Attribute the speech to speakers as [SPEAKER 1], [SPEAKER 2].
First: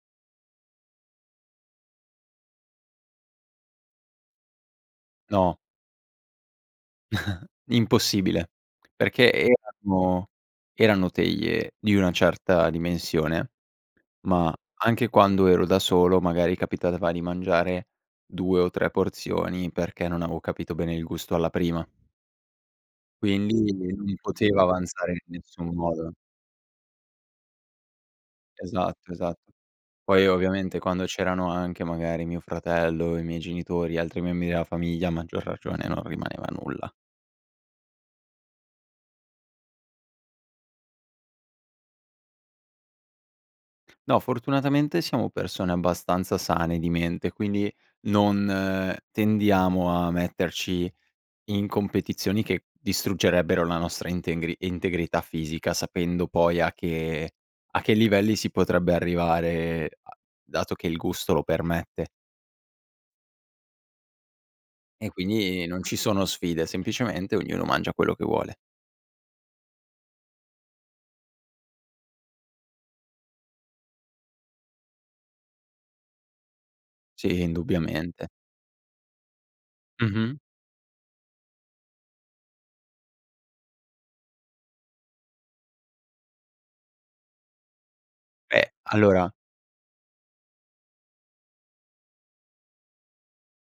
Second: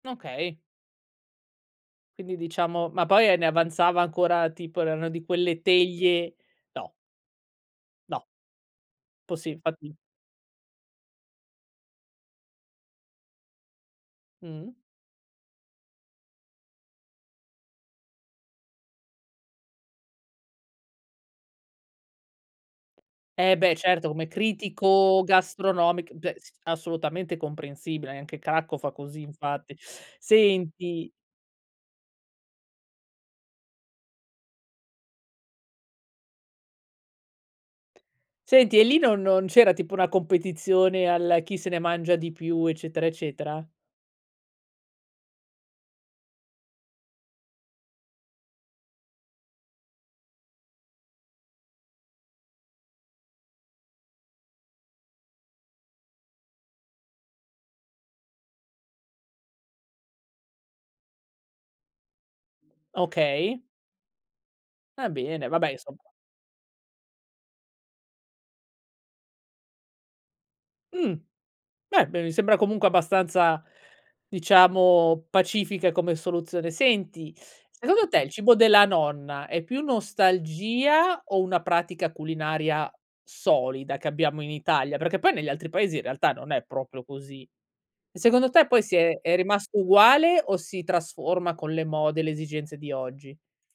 [SPEAKER 1] Okay. Quindi diciamo ma poi e ne avanzava ancora tipo erano di
[SPEAKER 2] No.
[SPEAKER 1] quelle teglie no. No.
[SPEAKER 2] Impossibile, perché
[SPEAKER 1] Posi infatti.
[SPEAKER 2] erano erano teglie di una certa dimensione, ma
[SPEAKER 1] Mh.
[SPEAKER 2] anche quando ero da solo, magari capitava di mangiare 2 o 3 porzioni perché non avevo capito bene il gusto alla prima.
[SPEAKER 1] E
[SPEAKER 2] Quindi
[SPEAKER 1] beh
[SPEAKER 2] non
[SPEAKER 1] certo
[SPEAKER 2] mi
[SPEAKER 1] come
[SPEAKER 2] poteva avanzare in
[SPEAKER 1] critico
[SPEAKER 2] nessun modo.
[SPEAKER 1] gastronomic beh s assolutamente comprensibile eh, anche Cracco fa
[SPEAKER 2] Esatto,
[SPEAKER 1] così
[SPEAKER 2] esatto.
[SPEAKER 1] infatti.
[SPEAKER 2] Poi ovviamente quando
[SPEAKER 1] Senti
[SPEAKER 2] c'erano anche magari mio fratello, i miei genitori, altri membri della famiglia, a maggior ragione non rimaneva nulla.
[SPEAKER 1] Senti e lì non no non c'era tipo una competizione al "chi se ne mangia di più" eccetera, eccetera?
[SPEAKER 2] No, fortunatamente siamo persone abbastanza sane di mente, quindi non tendiamo a metterci in competizioni che distruggerebbero la nostra intengri integrità fisica, sapendo poi a che a che livelli si potrebbe arrivare a dato che il gusto lo permette.
[SPEAKER 1] Okay.
[SPEAKER 2] E
[SPEAKER 1] Va bene,
[SPEAKER 2] quindi
[SPEAKER 1] vabbè
[SPEAKER 2] non ci
[SPEAKER 1] insomma
[SPEAKER 2] sono sfide, semplicemente ognuno mangia quello che vuole.
[SPEAKER 1] Mh, beh b mi sembra comunque abbastanza, diciamo pacifica come soluzione. Senti,
[SPEAKER 2] Sì,
[SPEAKER 1] secondo te
[SPEAKER 2] indubbiamente.
[SPEAKER 1] il cibo della nonna è più
[SPEAKER 2] Mh-mh.
[SPEAKER 1] nostalgia o una pratica culinaria solida che abbiamo in Italia? Perché poi negli altri paesi in realtà non è proprio così. Secondo te
[SPEAKER 2] Eh,
[SPEAKER 1] poi si è
[SPEAKER 2] allora
[SPEAKER 1] è rimasto uguale o si trasforma con le mode, le esigenze di oggi?